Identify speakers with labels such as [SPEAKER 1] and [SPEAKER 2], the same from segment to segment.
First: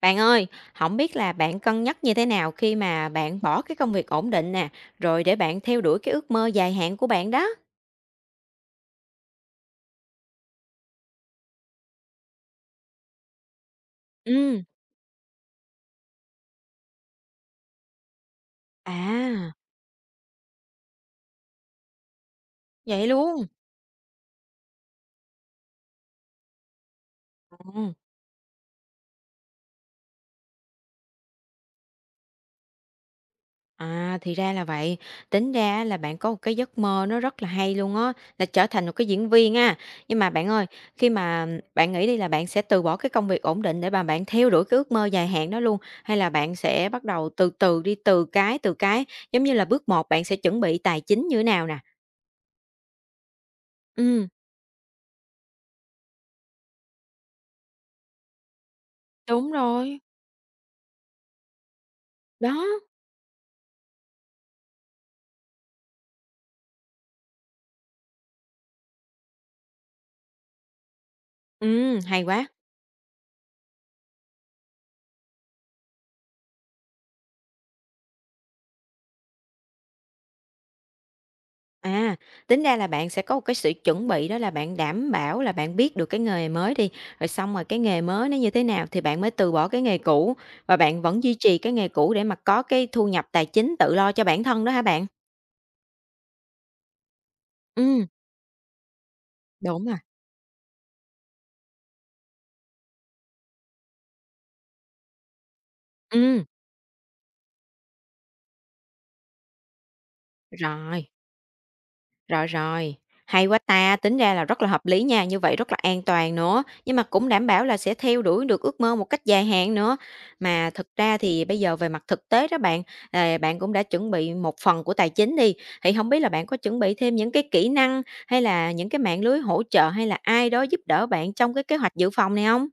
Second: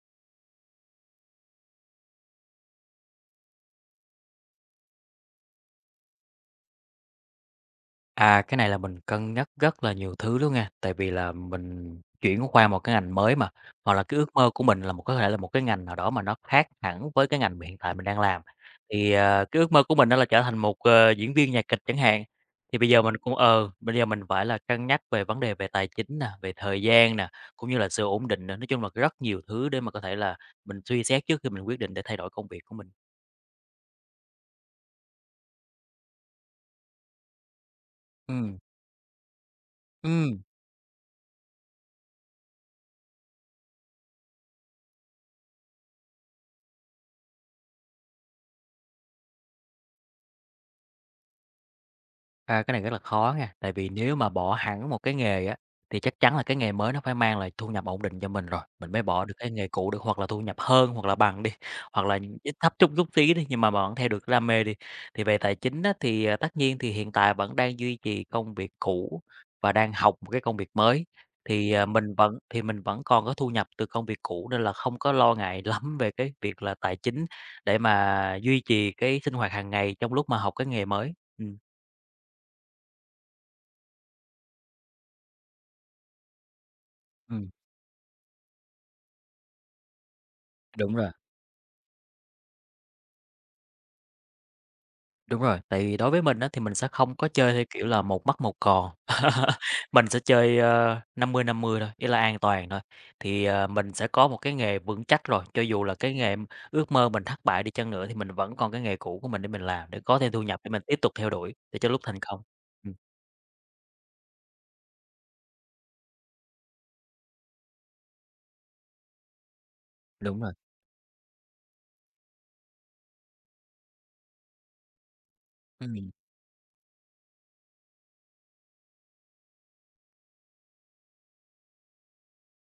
[SPEAKER 1] Bạn ơi, không biết là bạn cân nhắc như thế nào khi mà bạn bỏ cái công việc ổn định nè, rồi để bạn theo đuổi cái ước mơ dài hạn của bạn đó?
[SPEAKER 2] À, cái này là mình cân nhắc rất là nhiều thứ luôn nha, tại vì là mình chuyển qua một cái ngành mới mà, hoặc là cái ước mơ
[SPEAKER 1] Ừ.
[SPEAKER 2] của mình là một có thể là một cái ngành nào đó mà nó khác hẳn với cái ngành mà hiện tại mình đang làm. Thì,
[SPEAKER 1] À.
[SPEAKER 2] cái ước mơ của mình đó là trở thành một, diễn viên nhạc kịch chẳng hạn, thì bây giờ
[SPEAKER 1] Vậy
[SPEAKER 2] mình
[SPEAKER 1] luôn?
[SPEAKER 2] bây giờ mình phải là cân nhắc về vấn đề về tài chính nè, về thời gian nè, cũng như là
[SPEAKER 1] Ừm.
[SPEAKER 2] sự ổn định nữa, nói chung là rất nhiều thứ để mà có thể là mình suy xét trước khi mình quyết định để thay đổi công việc của mình.
[SPEAKER 1] À, thì ra là vậy. Tính ra là bạn có một cái giấc mơ nó rất là hay luôn á, là
[SPEAKER 2] Ừ.
[SPEAKER 1] trở thành một cái diễn viên ha. Nhưng mà
[SPEAKER 2] Ừm.
[SPEAKER 1] bạn ơi, khi mà bạn nghĩ đi là bạn sẽ từ bỏ cái công việc ổn định để mà bạn theo đuổi cái ước mơ dài hạn đó luôn, hay là bạn sẽ bắt đầu từ từ đi, từ cái, giống như là bước một bạn sẽ chuẩn bị tài chính như thế nào nè?
[SPEAKER 2] A, cái này rất là khó nha, tại vì nếu
[SPEAKER 1] Ừm.
[SPEAKER 2] mà bỏ hẳn một cái nghề á, thì chắc chắn là cái nghề mới nó phải mang lại thu nhập ổn định cho mình rồi, mình mới bỏ được
[SPEAKER 1] Đúng
[SPEAKER 2] cái nghề cũ
[SPEAKER 1] rồi,
[SPEAKER 2] được, hoặc là thu nhập hơn, hoặc là bằng đi, hoặc là ít
[SPEAKER 1] đó.
[SPEAKER 2] thấp chút chút tí đi, nhưng mà vẫn theo được cái đam mê đi. Thì về tài chính á, thì, à, tất nhiên thì hiện tại vẫn đang duy trì công việc cũ và đang học một cái công việc mới, thì, à, mình
[SPEAKER 1] Hay
[SPEAKER 2] vẫn
[SPEAKER 1] quá.
[SPEAKER 2] thì mình vẫn còn có thu nhập từ công việc cũ nên là không có lo ngại lắm về cái việc là tài chính để mà duy trì cái sinh hoạt hàng ngày trong lúc mà học cái nghề mới. Ừm.
[SPEAKER 1] À, tính ra là bạn sẽ có một cái sự chuẩn bị đó là bạn đảm bảo là bạn biết được cái nghề mới đi, rồi
[SPEAKER 2] Ừm.
[SPEAKER 1] xong rồi cái nghề mới nó như thế nào thì bạn mới từ bỏ cái nghề cũ và
[SPEAKER 2] Đúng
[SPEAKER 1] bạn
[SPEAKER 2] rồi,
[SPEAKER 1] vẫn duy trì cái nghề cũ để mà có cái thu nhập tài chính tự lo cho bản thân đó hả bạn?
[SPEAKER 2] đúng rồi. Tại vì đối với mình á, thì mình sẽ không có chơi theo kiểu là
[SPEAKER 1] Ừm.
[SPEAKER 2] một mất một còn.
[SPEAKER 1] Đúng rồi.
[SPEAKER 2] Mình sẽ chơi, 50-50 thôi, ý là an toàn thôi. Thì, mình sẽ có một cái nghề vững chắc rồi, cho dù là cái nghề
[SPEAKER 1] Ừm,
[SPEAKER 2] ước mơ mình thất bại đi chăng nữa thì mình vẫn còn cái nghề cũ của mình để mình làm, để có thêm thu nhập để mình tiếp
[SPEAKER 1] rồi.
[SPEAKER 2] tục theo đuổi, để cho lúc thành công.
[SPEAKER 1] Rồi, rồi,
[SPEAKER 2] Ừm,
[SPEAKER 1] hay quá ta, tính ra là rất là hợp lý nha, như vậy rất là an toàn nữa, nhưng mà cũng đảm bảo là sẽ theo đuổi được ước mơ một cách dài hạn nữa.
[SPEAKER 2] đúng rồi.
[SPEAKER 1] Mà thực ra thì bây giờ về mặt thực tế đó bạn, à, bạn cũng đã chuẩn bị một phần của tài chính đi, thì không
[SPEAKER 2] Ừm.
[SPEAKER 1] biết là bạn có chuẩn bị thêm những cái kỹ năng hay là những cái mạng lưới hỗ trợ hay là ai đó giúp đỡ bạn trong cái kế hoạch dự phòng này không?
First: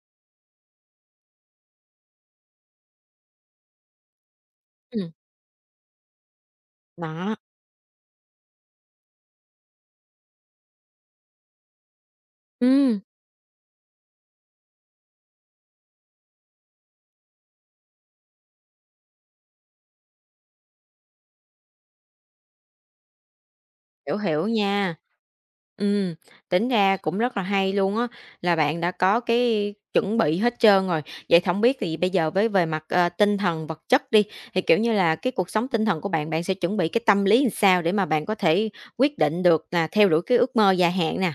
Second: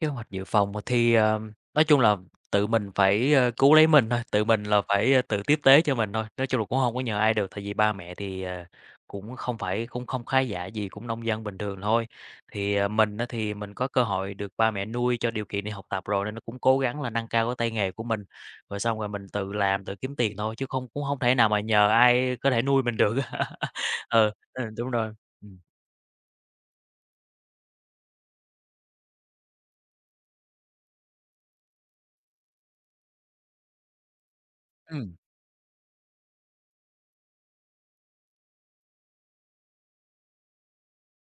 [SPEAKER 2] Kế hoạch dự phòng thì, nói chung là tự mình phải, cứu lấy mình thôi, tự mình là
[SPEAKER 1] Ừ.
[SPEAKER 2] phải, tự tiếp tế cho mình thôi, nói chung là cũng không có nhờ ai
[SPEAKER 1] Đó.
[SPEAKER 2] được, tại vì ba mẹ thì, cũng không khá giả gì, cũng nông dân bình thường thôi. Thì,
[SPEAKER 1] Ừm.
[SPEAKER 2] mình á thì mình có cơ hội được ba mẹ nuôi cho điều kiện đi học tập rồi nên nó cũng cố gắng là nâng cao cái tay nghề của mình, rồi xong rồi mình tự làm, tự kiếm tiền thôi, chứ không cũng không thể nào mà nhờ ai có thể nuôi mình được á.
[SPEAKER 1] Hiểu,
[SPEAKER 2] Ừ,
[SPEAKER 1] hiểu
[SPEAKER 2] ừ, đúng
[SPEAKER 1] nha.
[SPEAKER 2] rồi. Ừm.
[SPEAKER 1] Ừm, tính ra cũng rất là hay luôn á, là bạn đã có cái chuẩn bị hết trơn rồi. Vậy thì biết thì bây giờ với về mặt, tinh thần, vật chất đi, thì, kiểu như là,
[SPEAKER 2] Ừm,
[SPEAKER 1] cái cuộc sống tinh thần của bạn, bạn sẽ chuẩn bị cái tâm lý làm sao để mà bạn có thể quyết định được là theo đuổi cái ước mơ dài hạn nè?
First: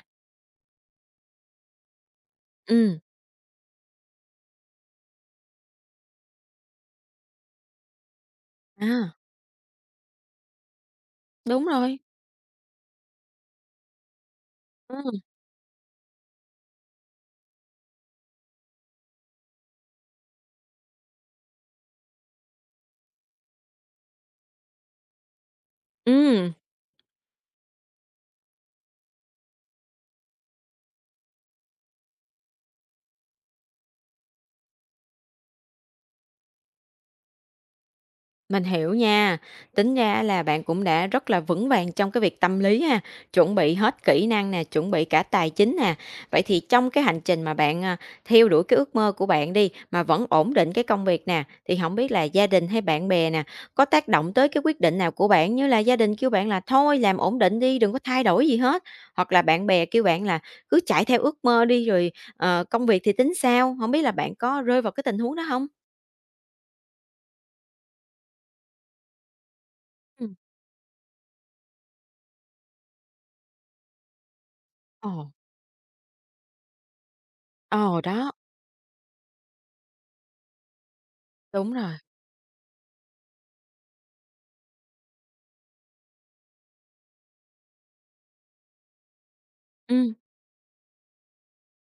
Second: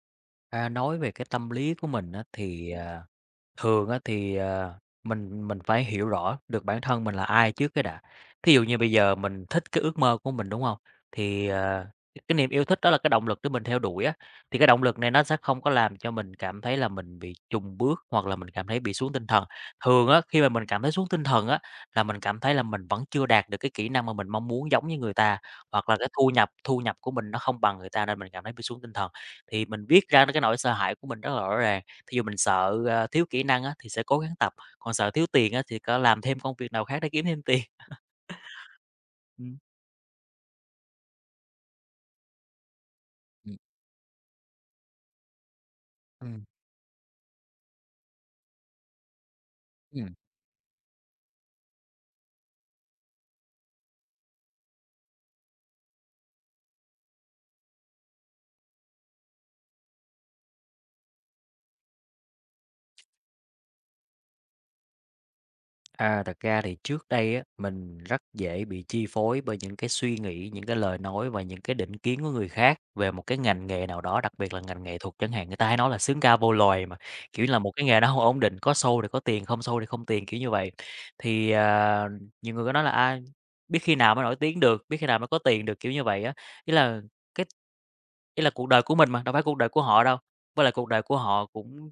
[SPEAKER 2] à, nói về cái tâm lý của mình á thì,
[SPEAKER 1] Ừ.
[SPEAKER 2] à. Thường á thì, mình phải hiểu rõ được bản thân mình là ai trước cái đã. Thí dụ như bây giờ
[SPEAKER 1] À.
[SPEAKER 2] mình thích cái ước mơ của mình, đúng không? Thì,
[SPEAKER 1] Đúng rồi.
[SPEAKER 2] cái niềm yêu thích đó là cái động lực để mình theo đuổi á, thì cái động lực này
[SPEAKER 1] Ừ.
[SPEAKER 2] nó sẽ không có làm cho mình cảm thấy là mình bị chùn bước hoặc là mình cảm thấy bị xuống tinh thần. Thường á, khi mà mình cảm thấy xuống tinh thần á, là mình cảm thấy là mình vẫn chưa đạt được cái kỹ năng mà mình mong muốn giống như người ta, hoặc là cái thu nhập
[SPEAKER 1] Ừm.
[SPEAKER 2] thu nhập của mình nó không bằng người ta nên mình cảm thấy bị xuống tinh thần. Thì mình viết ra cái nỗi sợ hãi của mình rất là rõ ràng. Thí dụ mình sợ, thiếu kỹ năng á, thì sẽ cố gắng tập, còn sợ thiếu tiền á, thì có làm thêm công việc nào khác để kiếm thêm tiền.
[SPEAKER 1] Mình hiểu nha. Tính ra là bạn cũng đã rất là vững vàng trong cái việc tâm lý ha, chuẩn
[SPEAKER 2] Ừm.
[SPEAKER 1] bị hết kỹ năng nè, chuẩn bị cả tài chính nè. Vậy
[SPEAKER 2] Ừm,
[SPEAKER 1] thì trong cái hành trình mà bạn, à, theo đuổi cái ước mơ của bạn đi, mà
[SPEAKER 2] ừm.
[SPEAKER 1] vẫn ổn định cái công việc nè, thì không biết là gia đình hay bạn bè nè, có tác động tới cái quyết định nào của bạn? Như là gia đình kêu bạn là "Thôi làm ổn định đi, đừng có thay đổi gì hết", hoặc là bạn bè kêu bạn là "Cứ chạy theo ước mơ đi rồi, công việc thì tính sao", không biết là bạn có rơi vào cái tình huống đó không?
[SPEAKER 2] À, thật ra thì trước đây á, mình rất dễ bị chi phối bởi những cái suy
[SPEAKER 1] Ừm.
[SPEAKER 2] nghĩ, những cái lời nói và những cái định kiến của người khác về một cái ngành nghề nào đó, đặc biệt là ngành nghệ
[SPEAKER 1] Ồ.
[SPEAKER 2] thuật chẳng hạn. Người ta hay nói là "sướng ca vô loài" mà, kiểu là, một cái nghề
[SPEAKER 1] Ờ,
[SPEAKER 2] đó không
[SPEAKER 1] đó,
[SPEAKER 2] ổn định, có show thì có tiền, không show thì không tiền, kiểu như vậy. Thì,
[SPEAKER 1] đúng rồi.
[SPEAKER 2] à, nhiều người có nói là "A, biết khi nào mới nổi tiếng được, biết khi nào mới có tiền được", kiểu như vậy á. Ý là cái Ý là cuộc đời của mình mà, đâu phải cuộc đời của họ
[SPEAKER 1] Ừ.
[SPEAKER 2] đâu. Với lại cuộc đời của họ cũng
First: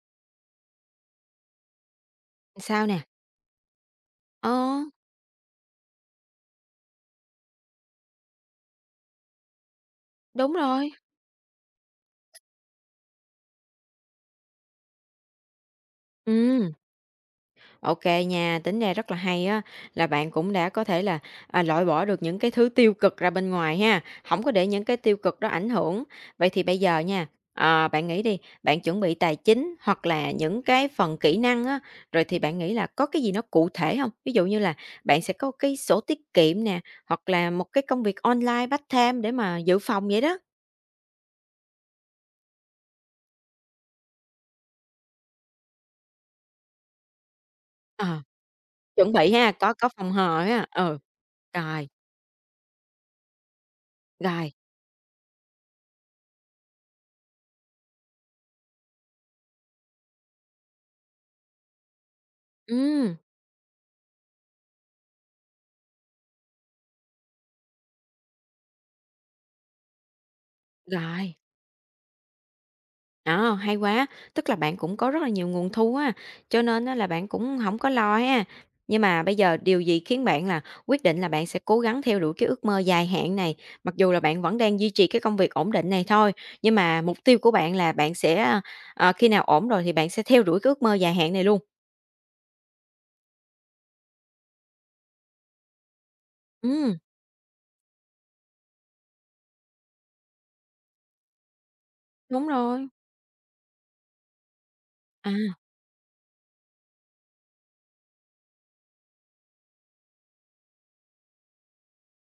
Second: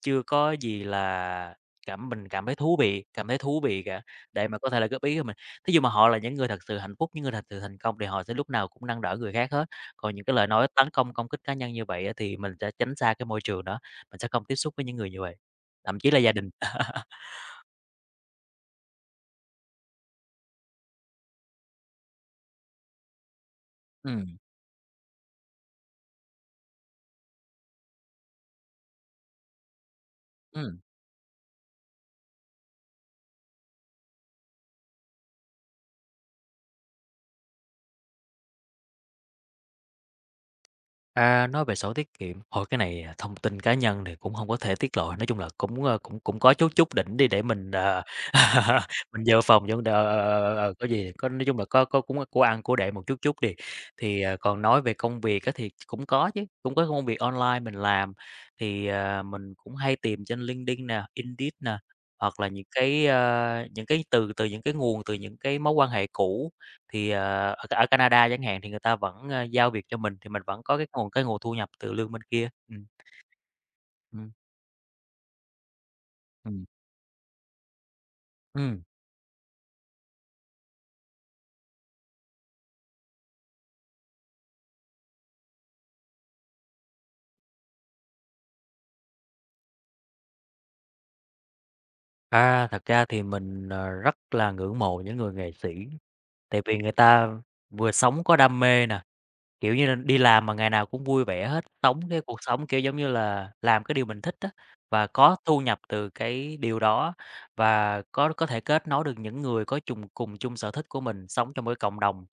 [SPEAKER 2] chưa có gì là mình cảm thấy thú
[SPEAKER 1] Sao nè?
[SPEAKER 2] vị cảm thấy thú vị cả, để mà có
[SPEAKER 1] Ờ,
[SPEAKER 2] thể là góp ý của mình. Thí dụ mà họ là những người thật sự hạnh phúc, những người thật sự thành công thì họ sẽ lúc nào cũng nâng đỡ người khác hết. Còn những cái lời
[SPEAKER 1] đúng
[SPEAKER 2] nói
[SPEAKER 1] rồi.
[SPEAKER 2] tấn công, công kích cá nhân như vậy á thì mình sẽ tránh xa cái môi trường đó, mình sẽ không tiếp xúc với những người như vậy, thậm chí là gia đình.
[SPEAKER 1] Ừ. OK nha, tính ra rất là hay á, là bạn cũng đã có thể là, à, loại bỏ được những cái thứ tiêu cực ra bên ngoài ha,
[SPEAKER 2] Ừm,
[SPEAKER 1] không có để những cái tiêu cực đó ảnh hưởng. Vậy thì bây giờ nha, bạn nghĩ đi, bạn chuẩn bị tài chính hoặc là những
[SPEAKER 2] ừm.
[SPEAKER 1] cái phần kỹ năng á, rồi thì bạn nghĩ là có cái gì nó cụ thể không? Ví dụ như là bạn sẽ có cái sổ tiết kiệm nè, hoặc là một cái công việc online part-time để mà dự phòng vậy đó.
[SPEAKER 2] À, nói về sổ tiết kiệm, thôi cái này, à, thông tin cá nhân thì cũng không có thể tiết lộ, nói chung là cũng, cũng có chút chút đỉnh đi để mình,
[SPEAKER 1] Ờ, chuẩn
[SPEAKER 2] mình
[SPEAKER 1] bị
[SPEAKER 2] dự
[SPEAKER 1] ha,
[SPEAKER 2] phòng
[SPEAKER 1] có
[SPEAKER 2] cho,
[SPEAKER 1] có
[SPEAKER 2] ờ,
[SPEAKER 1] phòng hờ
[SPEAKER 2] ờ, ờ,
[SPEAKER 1] ha,
[SPEAKER 2] ờ, có
[SPEAKER 1] ừ.
[SPEAKER 2] gì nói chung là
[SPEAKER 1] Rồi.
[SPEAKER 2] có cũng có của ăn của để một chút chút đi. Thì, à,
[SPEAKER 1] Rồi,
[SPEAKER 2] còn nói về công việc á thì cũng có chứ, cũng có công việc online mình làm, thì, à, mình cũng hay tìm trên LinkedIn nè, Indeed nè, hoặc là
[SPEAKER 1] ừm,
[SPEAKER 2] những cái từ từ những cái nguồn, từ những cái mối quan hệ cũ thì, ở ở Canada chẳng hạn thì người ta vẫn, giao việc cho mình, thì mình vẫn có cái nguồn cái
[SPEAKER 1] rồi,
[SPEAKER 2] nguồn thu nhập từ lương bên kia. Ừm.
[SPEAKER 1] đó, hay quá,
[SPEAKER 2] Ừm,
[SPEAKER 1] tức là bạn cũng có rất là nhiều nguồn thu á, cho
[SPEAKER 2] ừm,
[SPEAKER 1] nên á là bạn cũng không có lo ha.
[SPEAKER 2] ừm.
[SPEAKER 1] Nhưng mà bây giờ điều gì khiến bạn là quyết định là bạn sẽ cố gắng theo đuổi cái ước mơ dài hạn này? Mặc dù là bạn vẫn đang duy trì cái công việc ổn định này thôi, nhưng mà mục tiêu của bạn là bạn sẽ, khi nào ổn rồi thì bạn sẽ theo đuổi cái ước mơ dài hạn này luôn.
[SPEAKER 2] À, thật ra thì mình, rất là ngưỡng mộ những người nghệ sĩ, tại vì người
[SPEAKER 1] Ừm.
[SPEAKER 2] ta vừa sống có đam mê nè, kiểu như là, đi làm mà ngày nào cũng vui vẻ hết, sống cái cuộc
[SPEAKER 1] Đúng
[SPEAKER 2] sống, kiểu,
[SPEAKER 1] rồi.
[SPEAKER 2] giống như là, làm cái điều mình thích á, và
[SPEAKER 1] À.
[SPEAKER 2] có thu nhập từ cái điều đó, và có thể kết nối được những người có chung cùng chung sở thích của mình, sống trong một cái cộng đồng.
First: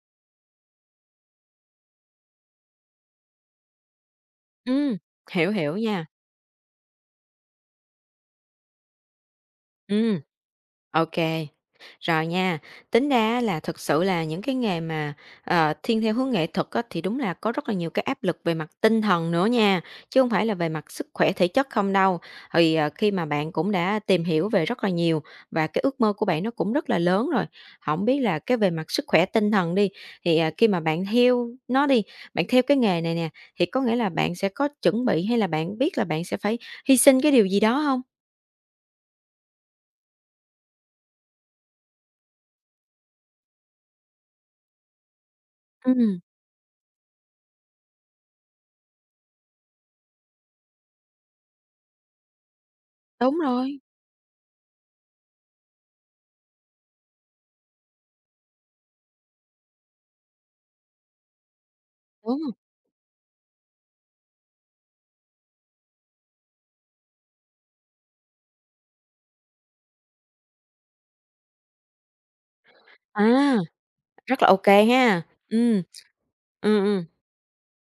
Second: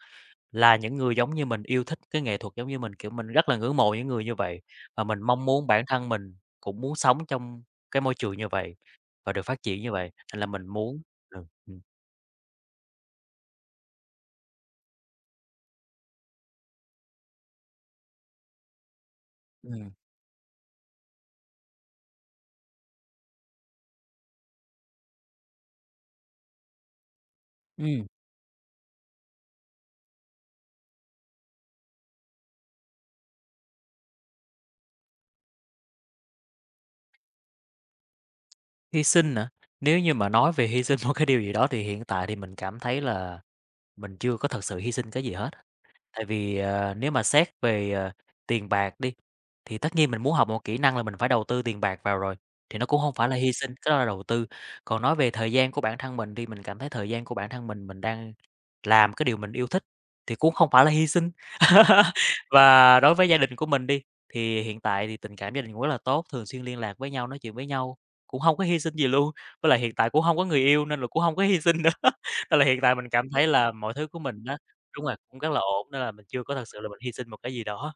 [SPEAKER 2] Là những người giống như mình, yêu thích cái nghệ thuật giống như mình, kiểu, mình rất là ngưỡng mộ những người như vậy,
[SPEAKER 1] Ừm.
[SPEAKER 2] và mình mong
[SPEAKER 1] Hiểu,
[SPEAKER 2] muốn
[SPEAKER 1] hiểu
[SPEAKER 2] bản
[SPEAKER 1] nha.
[SPEAKER 2] thân mình cũng muốn sống trong cái môi trường như vậy và được phát triển như vậy,
[SPEAKER 1] Ừm.
[SPEAKER 2] nên là mình muốn
[SPEAKER 1] OK.
[SPEAKER 2] ừ.
[SPEAKER 1] Rồi nha, tính ra là thực sự là những cái nghề mà, thiên theo hướng nghệ thuật á, thì đúng là có rất là nhiều cái áp lực về mặt tinh thần nữa nha,
[SPEAKER 2] Ừm.
[SPEAKER 1] chứ không phải là về mặt sức khỏe thể chất không đâu. Thì, khi mà bạn cũng đã tìm hiểu về rất là nhiều và cái ước mơ của bạn nó cũng rất là lớn rồi, không
[SPEAKER 2] Ừm,
[SPEAKER 1] biết là cái về mặt sức khỏe tinh thần đi, thì, à, khi mà bạn theo nó đi, bạn theo cái nghề này nè, thì có nghĩa là bạn sẽ có chuẩn bị hay là bạn biết là bạn sẽ phải hy sinh cái điều gì đó không?
[SPEAKER 2] hy sinh hả? Nếu như mà nói về hy sinh một cái điều gì đó thì hiện tại thì mình cảm thấy là mình chưa có thật sự hy sinh cái gì hết.
[SPEAKER 1] Ừm.
[SPEAKER 2] Tại vì, nếu mà xét về, tiền bạc đi, thì tất nhiên mình muốn học một kỹ năng là mình phải đầu tư tiền bạc vào rồi, thì nó cũng không phải là
[SPEAKER 1] Đúng
[SPEAKER 2] hy sinh,
[SPEAKER 1] rồi,
[SPEAKER 2] cái đó là đầu tư. Còn nói về thời gian của bản thân mình đi, mình cảm thấy thời gian của bản thân mình đang làm cái điều mình yêu thích thì cũng không phải là hy sinh.
[SPEAKER 1] đúng.
[SPEAKER 2] Và đối với gia đình của mình đi, thì hiện tại thì tình cảm gia đình cũng rất là tốt, thường xuyên liên lạc với nhau, nói chuyện với nhau, cũng không có hy sinh gì luôn. Với lại hiện tại cũng không có người yêu nên là cũng không có hy sinh nữa, nên là hiện tại mình cảm thấy
[SPEAKER 1] À.
[SPEAKER 2] là mọi thứ của mình.
[SPEAKER 1] Rất là ô kê
[SPEAKER 2] Đúng rồi,
[SPEAKER 1] ha.
[SPEAKER 2] cũng rất là
[SPEAKER 1] Ừm.
[SPEAKER 2] ổn, nên là mình chưa có thật sự
[SPEAKER 1] Ừm,
[SPEAKER 2] là mình
[SPEAKER 1] ừm,
[SPEAKER 2] hy sinh một cái gì đó.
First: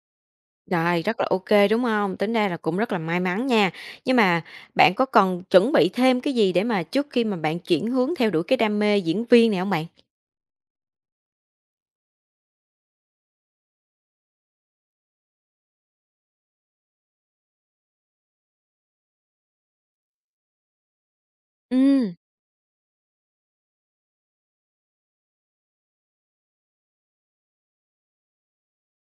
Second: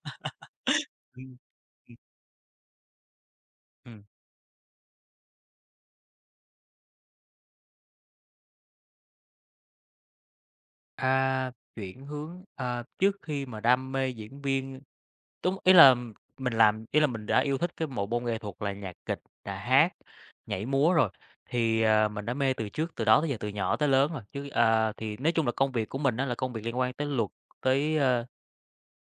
[SPEAKER 1] rồi, rất là
[SPEAKER 2] Ừm,
[SPEAKER 1] ô kê, đúng
[SPEAKER 2] ừm,
[SPEAKER 1] hông? Tính ra là cũng rất là may mắn nha.
[SPEAKER 2] ừm.
[SPEAKER 1] Nhưng mà bạn có cần chuẩn bị thêm cái gì để mà trước khi mà bạn chuyển hướng theo đuổi cái đam mê diễn viên này hông bạn?
[SPEAKER 2] À, chuyển hướng, à, trước khi mà đam mê diễn viên đúng, ý là mình đã yêu thích cái bộ môn nghệ thuật là nhạc kịch, là hát, nhảy múa rồi, thì, à,
[SPEAKER 1] Ừm,
[SPEAKER 2] mình đã mê từ trước từ đó tới giờ, từ nhỏ tới lớn rồi, chứ à, thì nói chung là công việc của mình đó là công việc liên quan tới luật, tới, à,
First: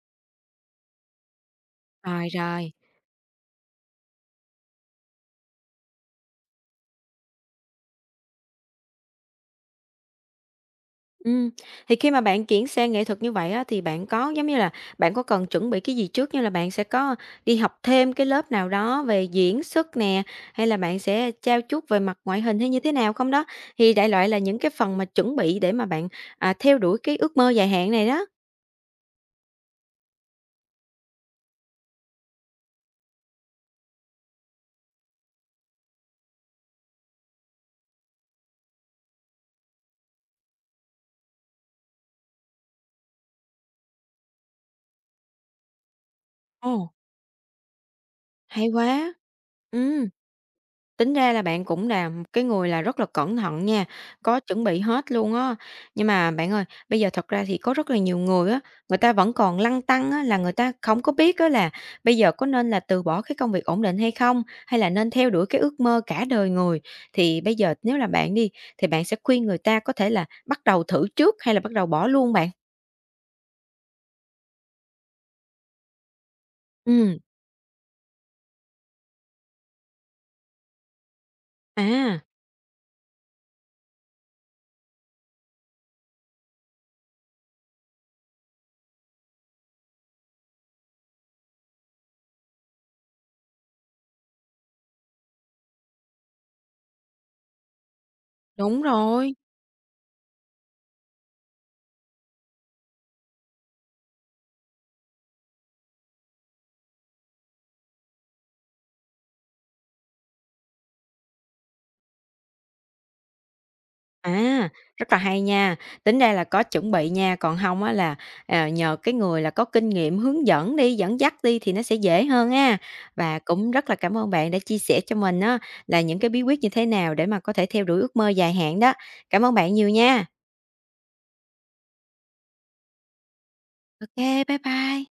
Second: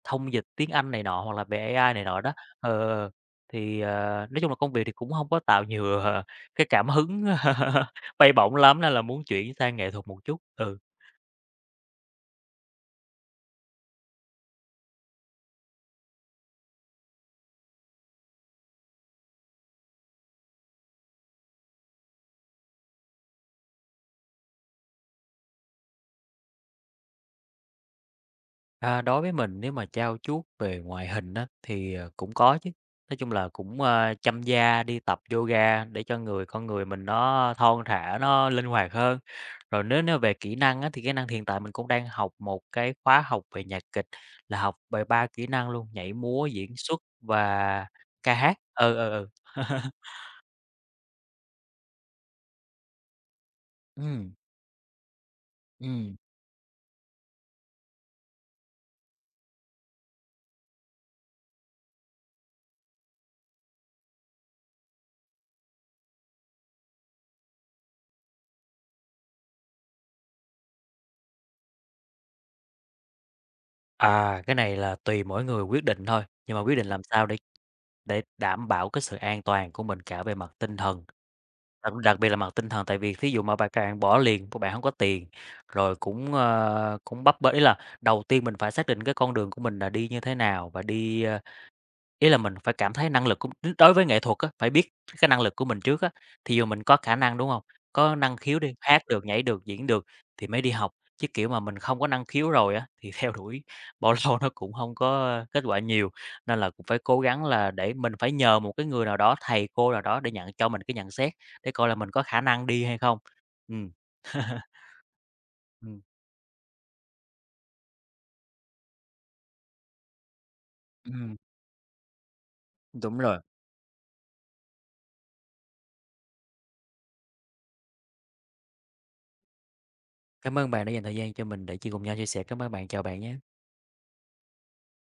[SPEAKER 2] thông dịch tiếng Anh này nọ hoặc là về AI này nọ
[SPEAKER 1] rồi,
[SPEAKER 2] đó.
[SPEAKER 1] rồi.
[SPEAKER 2] Ờ, ờ, thì, nói chung là công việc thì cũng hông có tạo nhiều, cái cảm hứng bay bổng lắm nên là muốn chuyển sang nghệ thuật một chút. Ừ.
[SPEAKER 1] Ừ, thì khi mà bạn chuyển sang nghệ thuật như vậy á, thì bạn có, giống như là, bạn có cần chuẩn bị cái gì trước, như là bạn sẽ có đi học thêm cái lớp nào đó về diễn xuất nè, hay là bạn sẽ trau chuốt về mặt ngoại hình hay như thế nào không đó? Thì đại loại là những cái phần mà chuẩn bị để mà bạn, à, theo đuổi cái ước mơ dài hạn này đó.
[SPEAKER 2] À, đối với mình nếu mà trau chuốt về ngoại hình á, thì, cũng có chứ. Nói chung là cũng, chăm da, đi tập yoga để cho người con người mình nó thon thả, nó linh hoạt hơn. Rồi nếu nếu về kỹ năng á, thì kỹ năng hiện tại mình cũng đang học một cái khóa học về nhạc kịch, là học về 3 kỹ năng luôn, nhảy, múa,
[SPEAKER 1] Ồ,
[SPEAKER 2] diễn xuất và ca hát.
[SPEAKER 1] hay
[SPEAKER 2] Ừ, ừ,
[SPEAKER 1] quá!
[SPEAKER 2] ừ.
[SPEAKER 1] Ừ. Tính ra là bạn cũng là một cái người là rất là cẩn thận nha,
[SPEAKER 2] Ừm,
[SPEAKER 1] có chuẩn bị hết luôn á. Nhưng
[SPEAKER 2] ừm.
[SPEAKER 1] mà bạn ơi, bây giờ thật ra thì có rất là nhiều người á, người ta vẫn còn lăn tăn á, là người ta không có biết á là bây giờ có nên là từ bỏ cái công việc ổn định hay không, hay là nên theo đuổi cái ước mơ cả đời người. Thì bây giờ nếu là bạn đi, thì bạn sẽ khuyên người ta có thể là bắt đầu thử trước hay là bắt đầu bỏ luôn bạn?
[SPEAKER 2] À, cái này là tùy mỗi người quyết định thôi, nhưng mà quyết định làm
[SPEAKER 1] Ừm,
[SPEAKER 2] sao để đảm bảo cái sự an toàn của mình cả về mặt tinh thần, đặc đặc
[SPEAKER 1] à,
[SPEAKER 2] biệt là mặt tinh thần, tại vì thí dụ mà bà càng bỏ liền, của bạn không có tiền, rồi cũng bấp bênh ý là đầu tiên mình phải xác định cái con đường của mình là đi như thế nào và đi, ý là mình phải cảm thấy năng lực của đối với nghệ thuật á, phải biết cái năng lực của mình trước á. Thì dù mình có khả năng, đúng hông? Có năng khiếu đi,
[SPEAKER 1] đúng
[SPEAKER 2] hát được,
[SPEAKER 1] rồi.
[SPEAKER 2] nhảy được, diễn được thì mới đi học, chứ, kiểu, mà mình không có năng khiếu rồi á, thì theo đuổi bao lâu nó cũng hông có kết quả nhiều. Nên là cũng phải cố gắng là để mình phải nhờ một cái người nào đó, thầy cô nào đó để nhận cho mình cái nhận xét, để coi là mình có khả năng đi hay không. Ừm.
[SPEAKER 1] À, rất là hay nha,
[SPEAKER 2] Ừm,
[SPEAKER 1] tính ra là có chuẩn bị nha, còn không á là, nhờ cái người là có kinh nghiệm hướng dẫn đi, dẫn dắt
[SPEAKER 2] ừm,
[SPEAKER 1] đi thì nó sẽ dễ hơn ha.
[SPEAKER 2] đúng
[SPEAKER 1] Và
[SPEAKER 2] rồi.
[SPEAKER 1] cũng rất là cảm ơn bạn đã chia sẻ cho mình á là những cái bí quyết như thế nào để mà có thể theo đuổi ước mơ dài hạn đó. Cảm ơn bạn nhiều nha.
[SPEAKER 2] Cảm ơn bạn đã dành thời gian cho mình để chia cùng nhau chia sẻ. Cảm ơn bạn, chào bạn nhá.
[SPEAKER 1] OK, bye bye.